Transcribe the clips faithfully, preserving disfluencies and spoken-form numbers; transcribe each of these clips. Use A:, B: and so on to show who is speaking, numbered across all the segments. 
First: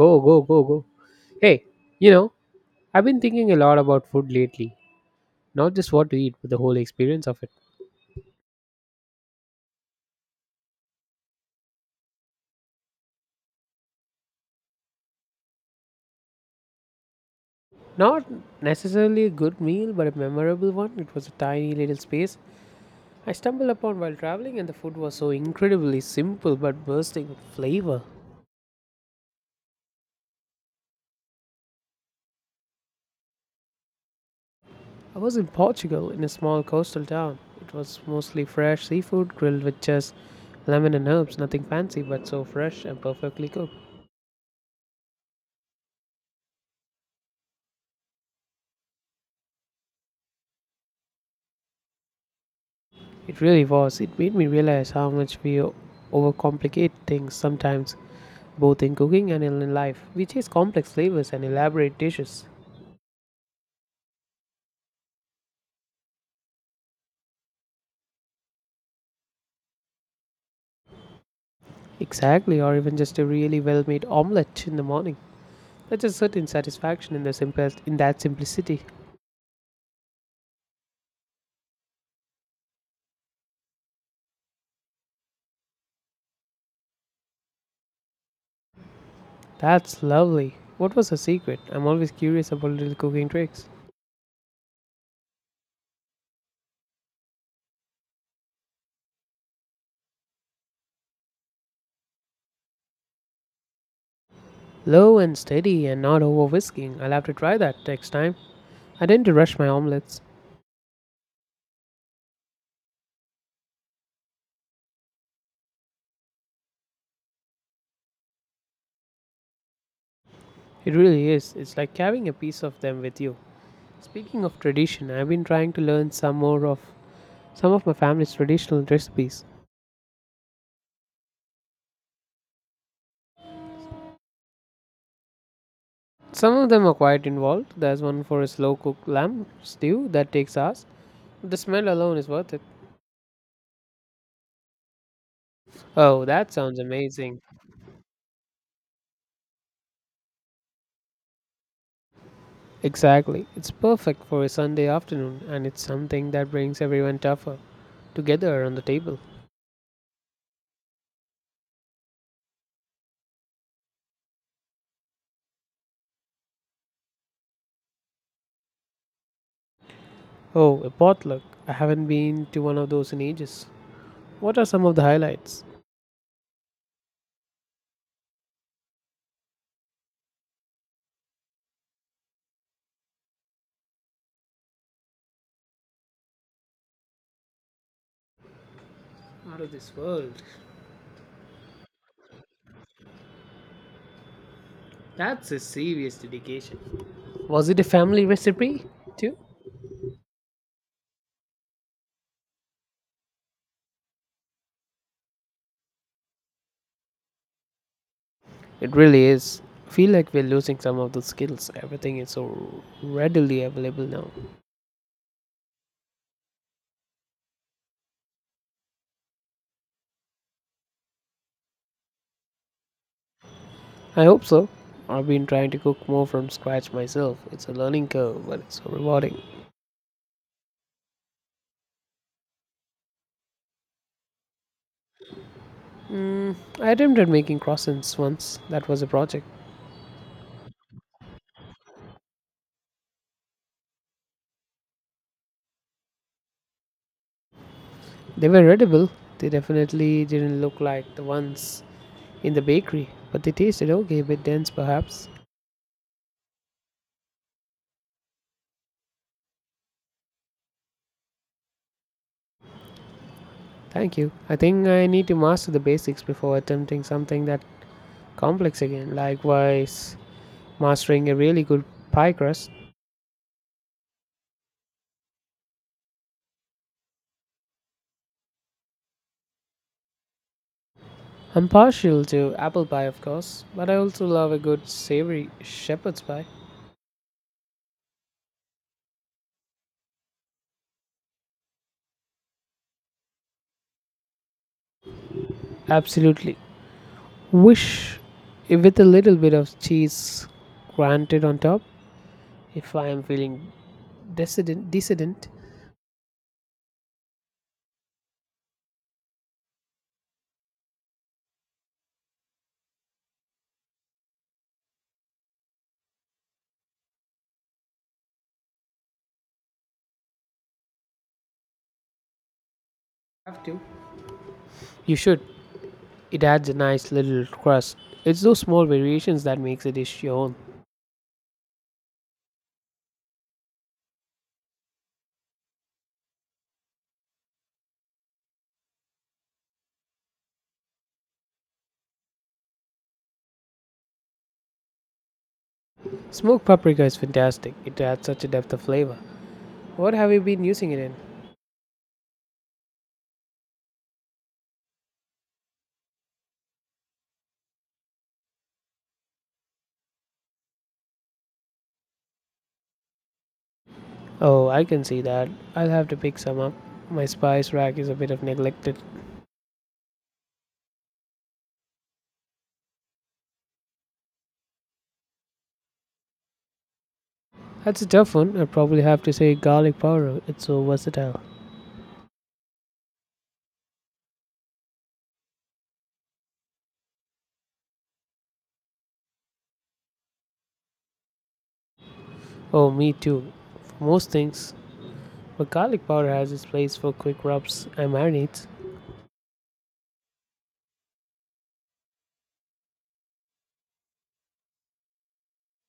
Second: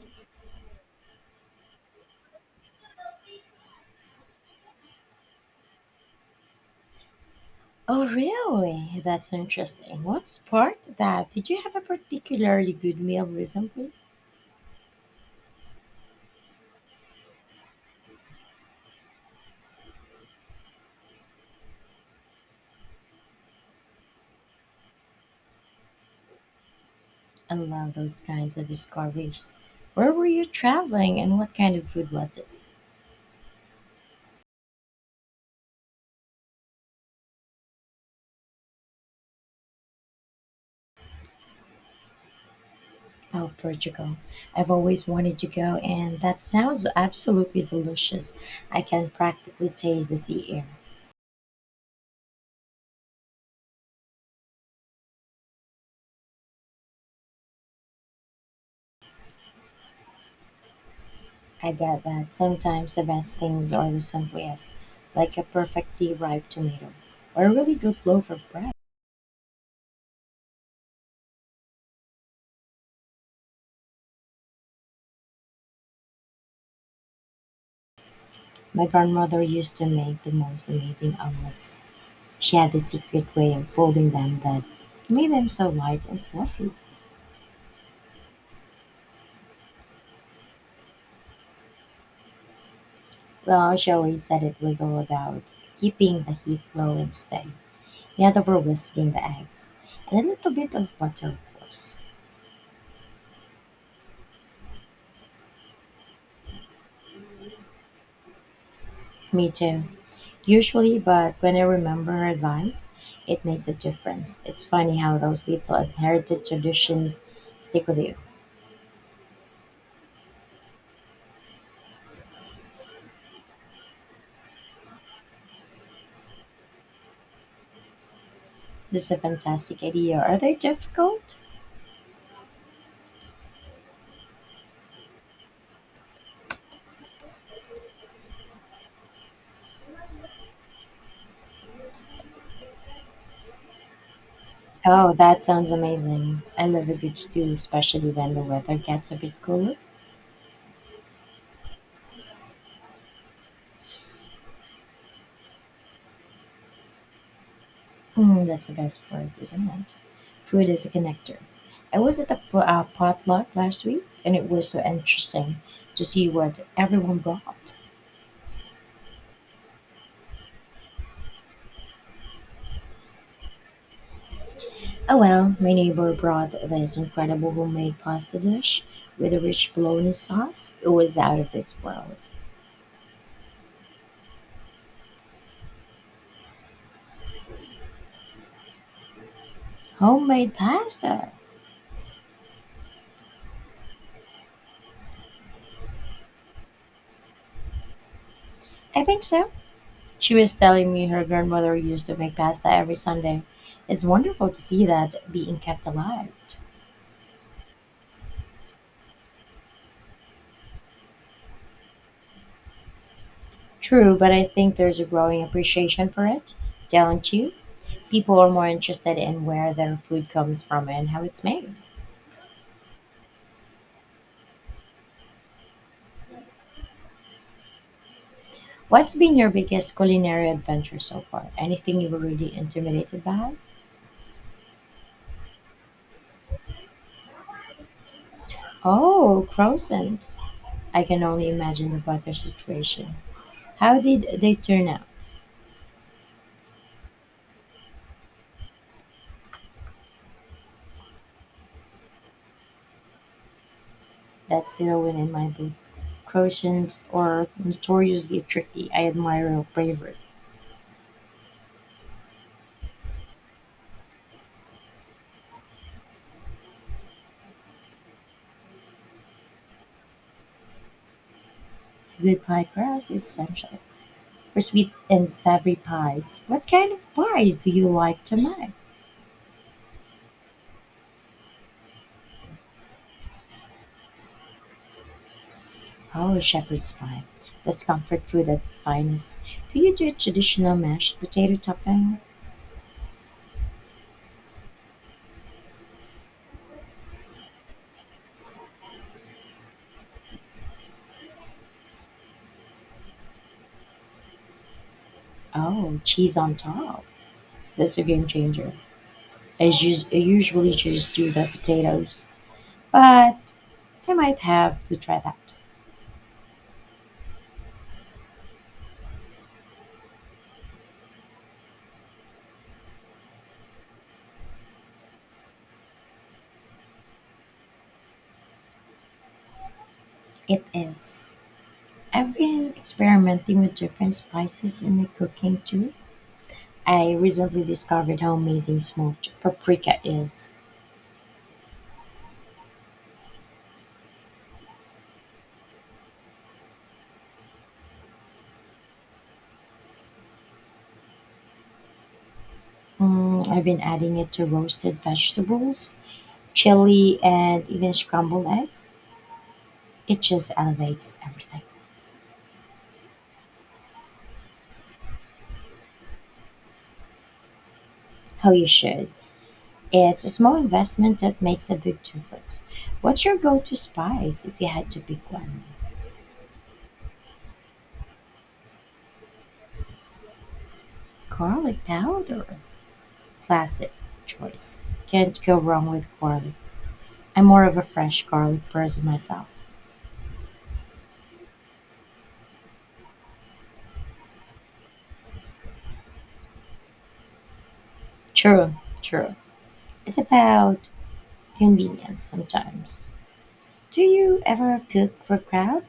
A: Go, go, go, go. Hey, you know, I've been thinking a lot about food lately. Not just what to eat, but the whole experience of it.
B: Oh, really? That's interesting. What sparked that? Did you have a particularly good meal recently?
A: Not necessarily a good meal, but a memorable one. It was a tiny little space I stumbled upon while traveling, and the food was so incredibly simple but bursting with
B: I love
A: flavor.
B: those kinds of discoveries. Where were you traveling and what kind of food was it?
A: I was in Portugal in a small coastal town. It was mostly fresh seafood grilled with just lemon and herbs, nothing fancy, but so fresh and perfectly
B: Oh,
A: cooked.
B: Portugal. I've always wanted to go, and that sounds absolutely delicious. I can practically taste the sea air.
A: It really was. It made me realize how much we o- overcomplicate things sometimes, both in cooking and in in life. We chase complex flavors and
B: I
A: elaborate
B: get that
A: dishes.
B: sometimes the best things are the simplest, like a perfectly ripe tomato or a really good loaf of bread.
A: Exactly, or even just a really well-made omelette in the morning. There's a certain satisfaction in the simple, in that simplicity.
B: My grandmother used to make the most amazing omelets. She had this secret way of folding them that made them so light and fluffy.
A: That's lovely. What was her secret? I'm always curious about little cooking tricks.
B: Well, she always said it was all about keeping the heat low and steady. Not over whisking the eggs. And a little bit of butter, of course.
A: Low and steady and not over whisking. I'll have to try that next time. I tend to
B: Me
A: rush my
B: too.
A: omelettes.
B: Usually, but when I remember her advice, it makes a difference. It's funny how those little inherited traditions stick with you.
A: It really is. It's like carrying a piece of them with you. Speaking of tradition, I've been trying to learn some more of some of my family's traditional
B: This is a
A: recipes.
B: fantastic idea. Are they difficult?
A: Some of them are quite involved. There's one for a slow cooked lamb stew that takes hours. The smell alone is worth it.
B: Oh, that sounds
A: Oh,
B: amazing.
A: that
B: I
A: sounds
B: love the beach
A: amazing.
B: too, especially when the weather gets a bit cooler.
A: Exactly. It's perfect for a Sunday afternoon and it's something that brings everyone tougher
B: Mm,
A: together
B: that's the
A: around the
B: best
A: table.
B: part, isn't it? Food is a connector. I was at a po- uh, potluck last week, and it was so interesting to see what everyone brought.
A: Oh, a potluck. I haven't been to one of those in ages. What are some of the
B: Oh well,
A: highlights?
B: my neighbor brought this incredible homemade pasta dish with a rich bologna sauce. It was out of this world.
A: Out of this world.
B: Homemade pasta?
A: That's a serious dedication. Was it a family recipe
B: I think
A: too?
B: so. She was telling me her grandmother used to make pasta every Sunday. It's wonderful to see that being kept alive.
A: It really is. Feel like we're losing some of the skills. Everything is so readily available
B: True,
A: now.
B: but I think there's a growing appreciation for it, don't you? People are more interested in where their food comes from and how it's made.
A: I hope so. I've been trying to cook more from scratch myself. It's a learning curve, but it's so
B: What's been
A: rewarding.
B: your biggest culinary adventure so far? Anything you were really intimidated by?
A: I attempted making croissants once. That was a project.
B: Oh, croissants. I can only imagine the butter situation. How did they turn out?
A: They were edible. They definitely didn't look like the ones in the bakery, but they tasted okay, a bit
B: That
A: dense
B: still win
A: perhaps.
B: in my book. Croatians are notoriously tricky. I admire your bravery.
A: Thank you. I think I need to master the basics before attempting something that complex again. Likewise, mastering a really good pie
B: Good pie
A: crust.
B: crust is essential. For sweet and savory pies, what kind of pies do you like to make?
A: I'm partial to apple pie, of course, but I also love a good savory shepherd's
B: Oh,
A: pie.
B: shepherd's pie. That's comfort food at its finest. Do you do traditional mashed potato topping?
A: Absolutely. Wish with a little bit of cheese granted on top. If I am feeling decadent, decadent,
B: Oh, cheese on top. That's a game changer. I, just, I usually just do the potatoes, but I might have to try that.
A: have to. You should. It adds a nice little crust. It's those small variations that makes a dish your own.
B: It is. I've been experimenting with different spices in the cooking too. I recently discovered how amazing smoked paprika is.
A: Smoked paprika is fantastic. It adds such a depth of flavor. What have you been using it in?
B: Mm, I've been adding it to roasted vegetables, chili, and even scrambled eggs. It just elevates everything.
A: Oh, I can see that. I'll have to pick some up. My spice rack is a bit of
B: How you
A: neglected.
B: should. It's a small investment that makes a big difference. What's your go to spice if you had to pick one?
A: That's a tough one. I'd probably have to say garlic powder. It's so versatile.
B: Garlic powder. Classic choice. Can't go wrong with garlic. I'm more of a fresh garlic person myself.
A: Oh, me too. For most things, but garlic powder has its place for quick rubs and marinades.
B: True, true. It's about convenience sometimes. Do you ever cook for crowd?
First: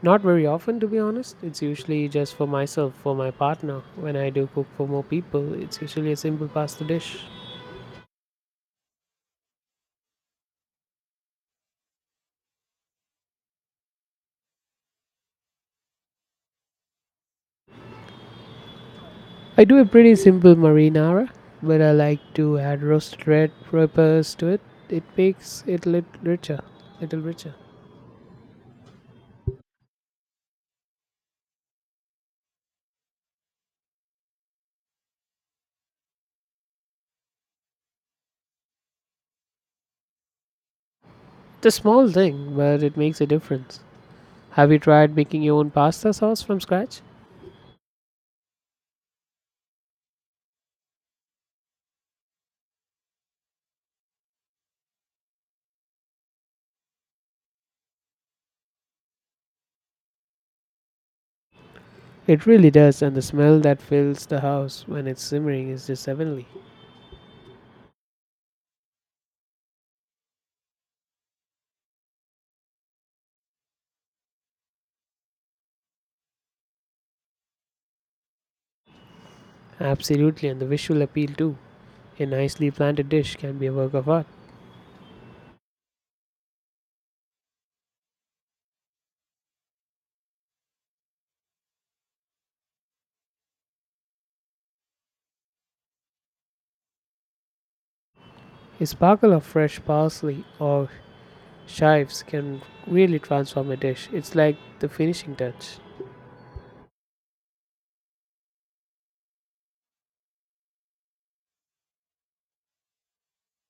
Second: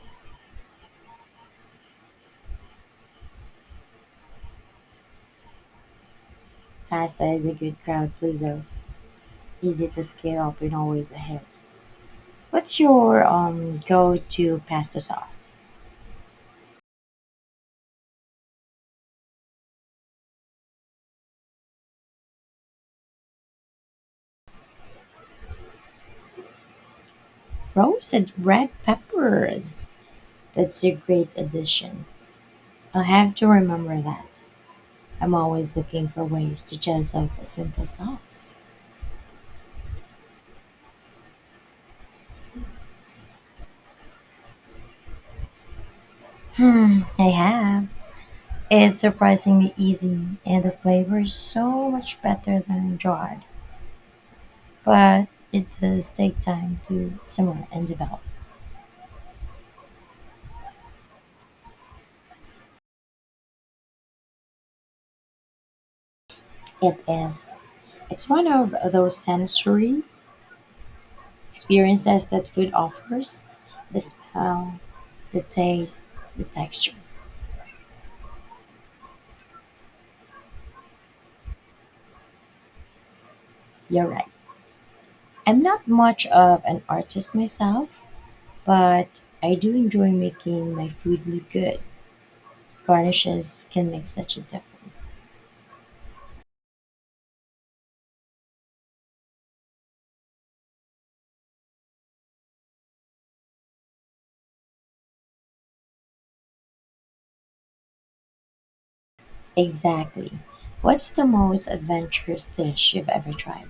A: Not very often, to be honest. It's usually just for myself, for my partner. When I do cook for more people, it's usually a simple pasta dish.
B: Pasta is a good crowd pleaser, easy to scale up and always ahead. What's your um go-to pasta sauce?
A: I do a pretty simple marinara, but I like to add roasted red peppers to it. It makes it lit richer, little richer.
B: Roasted red peppers. That's a great addition. I'll have to remember that. I'm always looking for ways to jazz up a simple sauce.
A: It's a small thing, but it makes a difference. Have you tried making your own pasta sauce from scratch?
B: I have. It's surprisingly easy, and the flavor is so much better than dried. But it does take time to simmer and develop.
A: It really does, and the smell that fills the house when it's simmering is just heavenly.
B: It is. It's one of those sensory experiences that food offers: the smell, the taste, the texture.
A: Absolutely, and the visual appeal too. A nicely planted dish can be a work
B: You're
A: of art.
B: right. I'm not much of an artist myself, but I do enjoy making my food look good. Garnishes can make such a difference.
A: A sparkle of fresh parsley or chives can really transform a dish. It's like the finishing touch.
B: Exactly. What's the most adventurous dish you've ever tried?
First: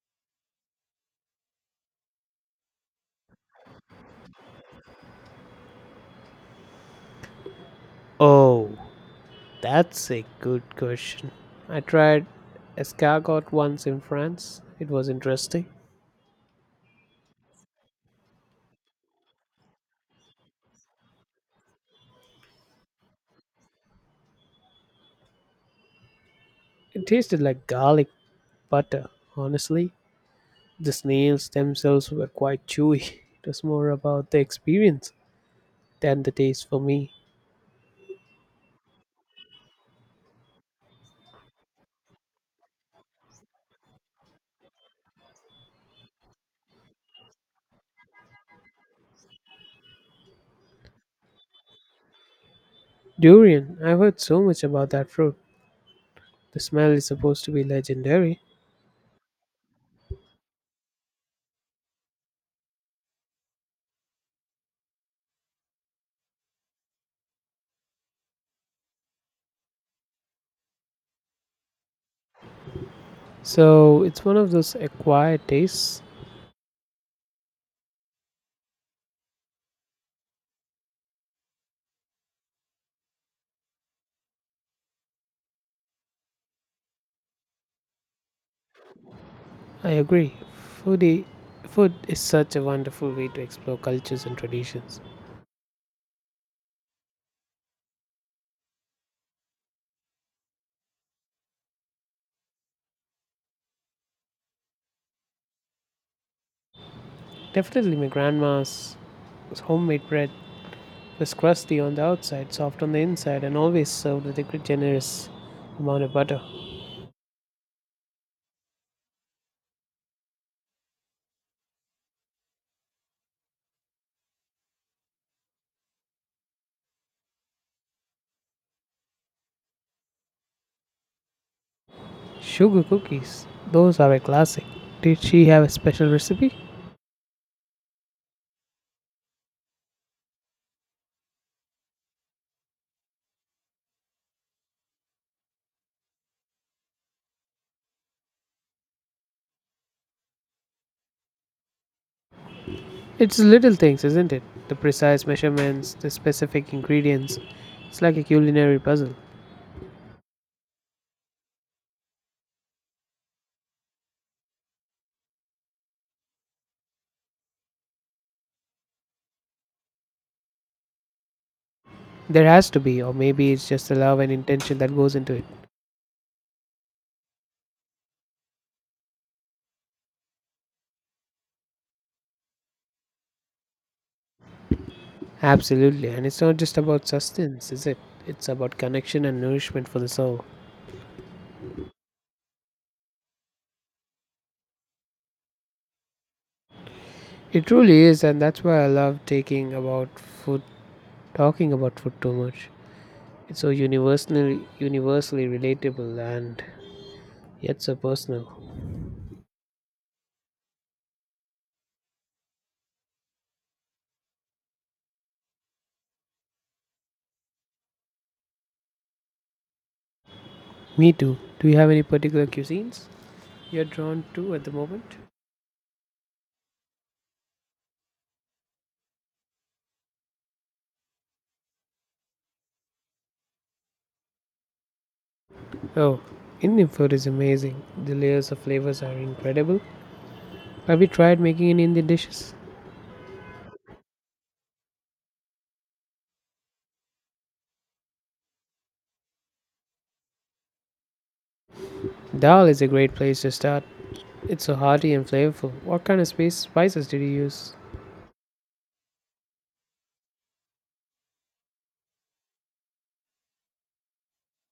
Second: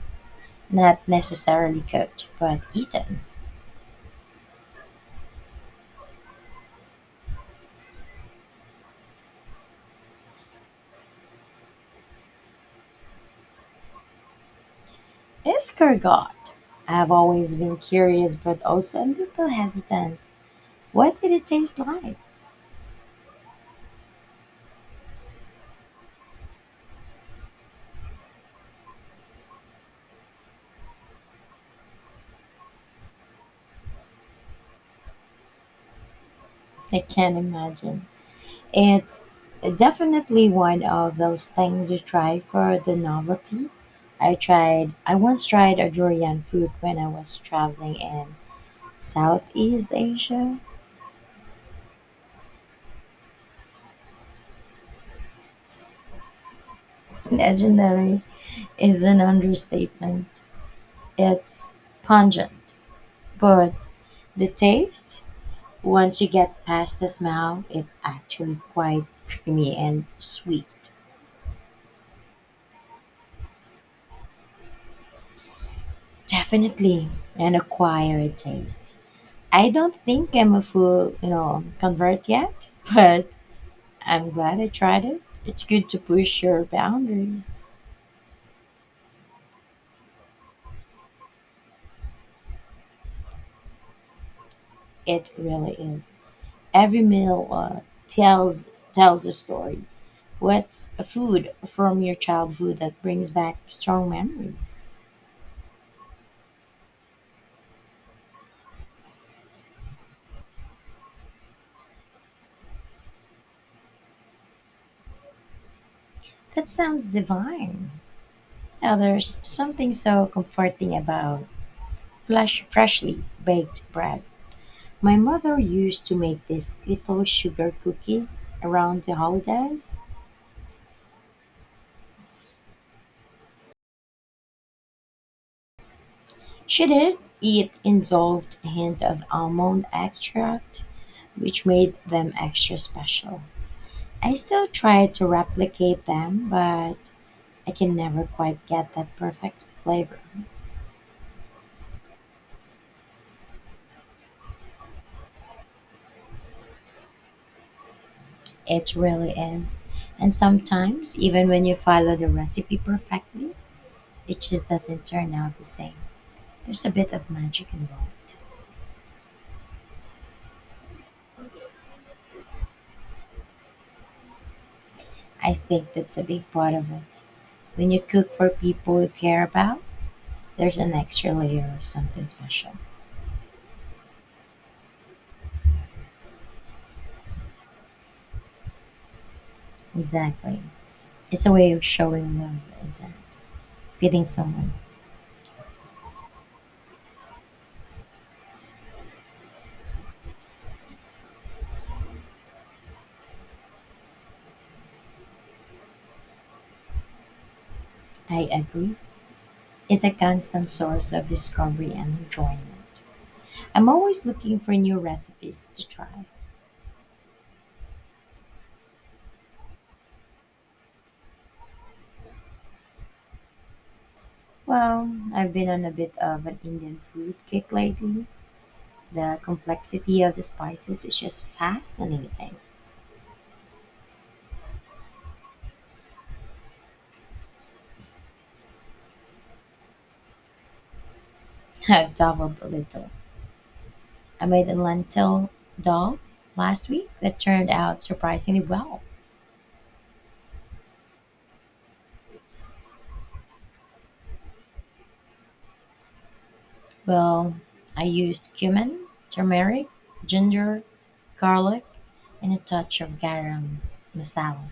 B: Not necessarily cooked, but eaten.
A: Oh, that's a good question. I tried escargot once in France. It was interesting.
B: Escargot. I've always been curious, but also a little hesitant. What did it taste like?
A: It tasted like garlic butter, honestly. The snails themselves were quite chewy. It was more about the experience than the taste for
B: I
A: me.
B: can't imagine. It's definitely one of those things you try for the novelty. I tried, I once tried a durian fruit when I was traveling in Southeast Asia.
A: Durian, I've heard so much about that fruit. The smell is supposed to be
B: Legendary
A: legendary.
B: is an understatement. It's pungent, but the taste, once you get past the smell, it's actually quite creamy and sweet.
A: So it's one of those acquired tastes.
B: Definitely an acquired taste. I don't think I'm a full, you know, convert yet, but I'm glad I tried it. It's good to push your boundaries.
A: I agree. Foodie, food is such a wonderful way to explore cultures and traditions.
B: It really is. Every meal uh, tells tells a story. What's a food from your childhood that brings back strong memories?
A: Definitely, my grandma's homemade bread was crusty on the outside, soft on the inside, and always served with a generous amount of butter.
B: That sounds divine. Now, there's something so comforting about flesh, freshly baked bread. My mother used to make these little sugar cookies around the holidays.
A: Sugar cookies, those are a classic. Did she have a special recipe?
B: She did. It involved a hint of almond extract, which made them extra special. I still try to replicate them, but I can never quite get that perfect flavor.
A: It's little things, isn't it? The precise measurements, the specific ingredients. It's like a culinary
B: It
A: puzzle.
B: really is. And sometimes, even when you follow the recipe perfectly, it just doesn't turn out the same. There's a bit of magic involved.
A: There has to be, or maybe it's just the love and intention that goes into it.
B: I think that's a big part of it. When you cook for people you care about, there's an extra layer of something special.
A: Absolutely, and it's not just about sustenance, is it? It's about connection and nourishment for the soul.
B: Exactly. It's a way of showing love, isn't it? Feeding someone.
A: It truly is, and that's why I love taking about food, talking about food too much. It's so universally, universally relatable and yet so
B: I
A: personal.
B: agree. It's a constant source of discovery and enjoyment. I'm always looking for new recipes to try.
A: Me too. Do you have any particular cuisines you're drawn to at the
B: Well,
A: moment?
B: I've been on a bit of an Indian food kick lately. The complexity of the spices is just fascinating.
A: Oh, Indian food is amazing. The layers of flavors are incredible. Have you tried making any Indian
B: I've
A: dishes?
B: dabbled a little. I made a lentil dal last week that turned out surprisingly well.
A: Dal is a great place to start. It's so hearty and flavorful. What kind of space spices did you
B: Well,
A: use?
B: I used cumin, turmeric, ginger, garlic, and a touch of garam masala,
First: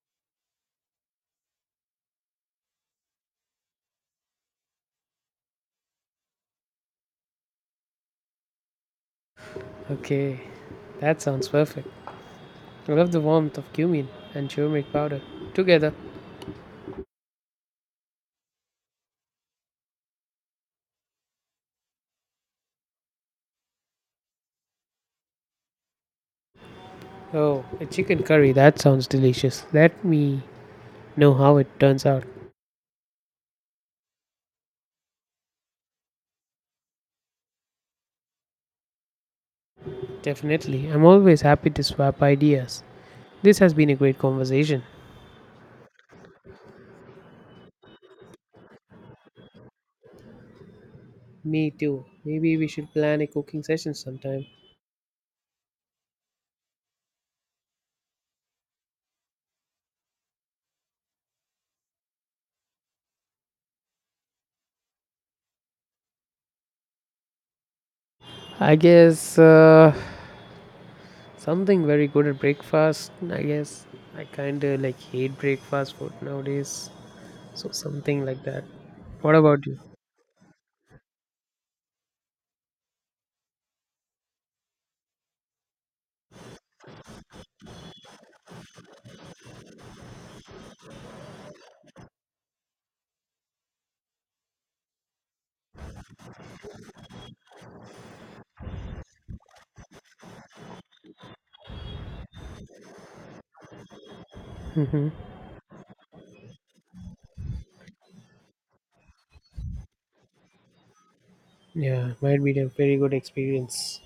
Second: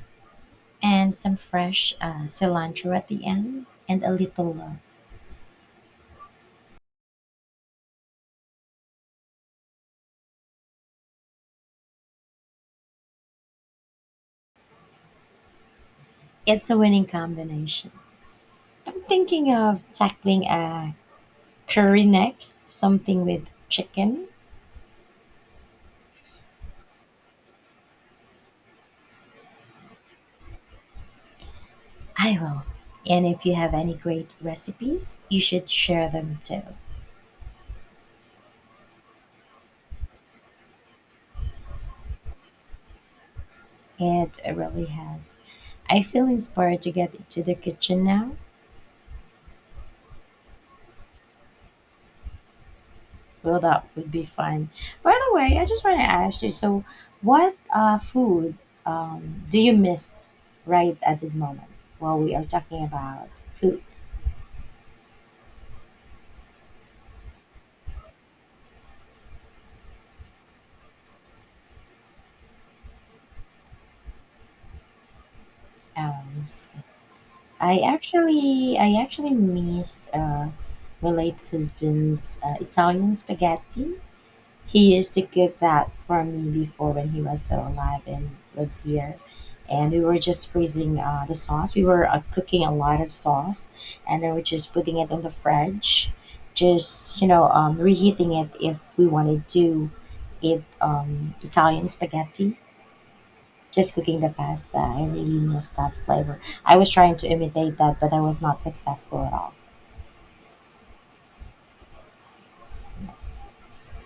B: and some fresh uh, cilantro at the end, and a little love.
A: Okay, that sounds perfect. I love the warmth of cumin and turmeric powder together.
B: It's a winning combination. I'm thinking of tackling a curry next, something with chicken.
A: Oh, a chicken curry. That sounds delicious. Let me know how it turns out.
B: I will. And if you have any great recipes, you should share them too.
A: Definitely. I'm always happy to swap ideas. This has been a great
B: It
A: conversation.
B: really has. I feel inspired to get into the kitchen now.
A: Me too. Maybe we should plan a
B: Well,
A: cooking
B: that
A: session
B: would be
A: sometime.
B: fun. By the way, I just want to ask you so, what uh, food um, do you miss right at this moment while we are talking about food?
A: I guess uh, something very good at breakfast. I guess I kind of like hate breakfast food
B: Um,
A: nowadays. So
B: I
A: something like that.
B: actually I actually
A: What about you?
B: missed uh, my late husband's uh, Italian spaghetti. He used to cook that for me before when he was still alive and was here. And we were just freezing uh, the sauce. We were uh, cooking a lot of sauce, and then we're just putting it in the fridge, just you know, um, reheating it if we wanted to eat um, Italian spaghetti just cooking the pasta. I
A: Hmm.
B: really miss that flavor. I was trying to imitate that, but I was not successful at all.
A: Yeah, might be a very good experience.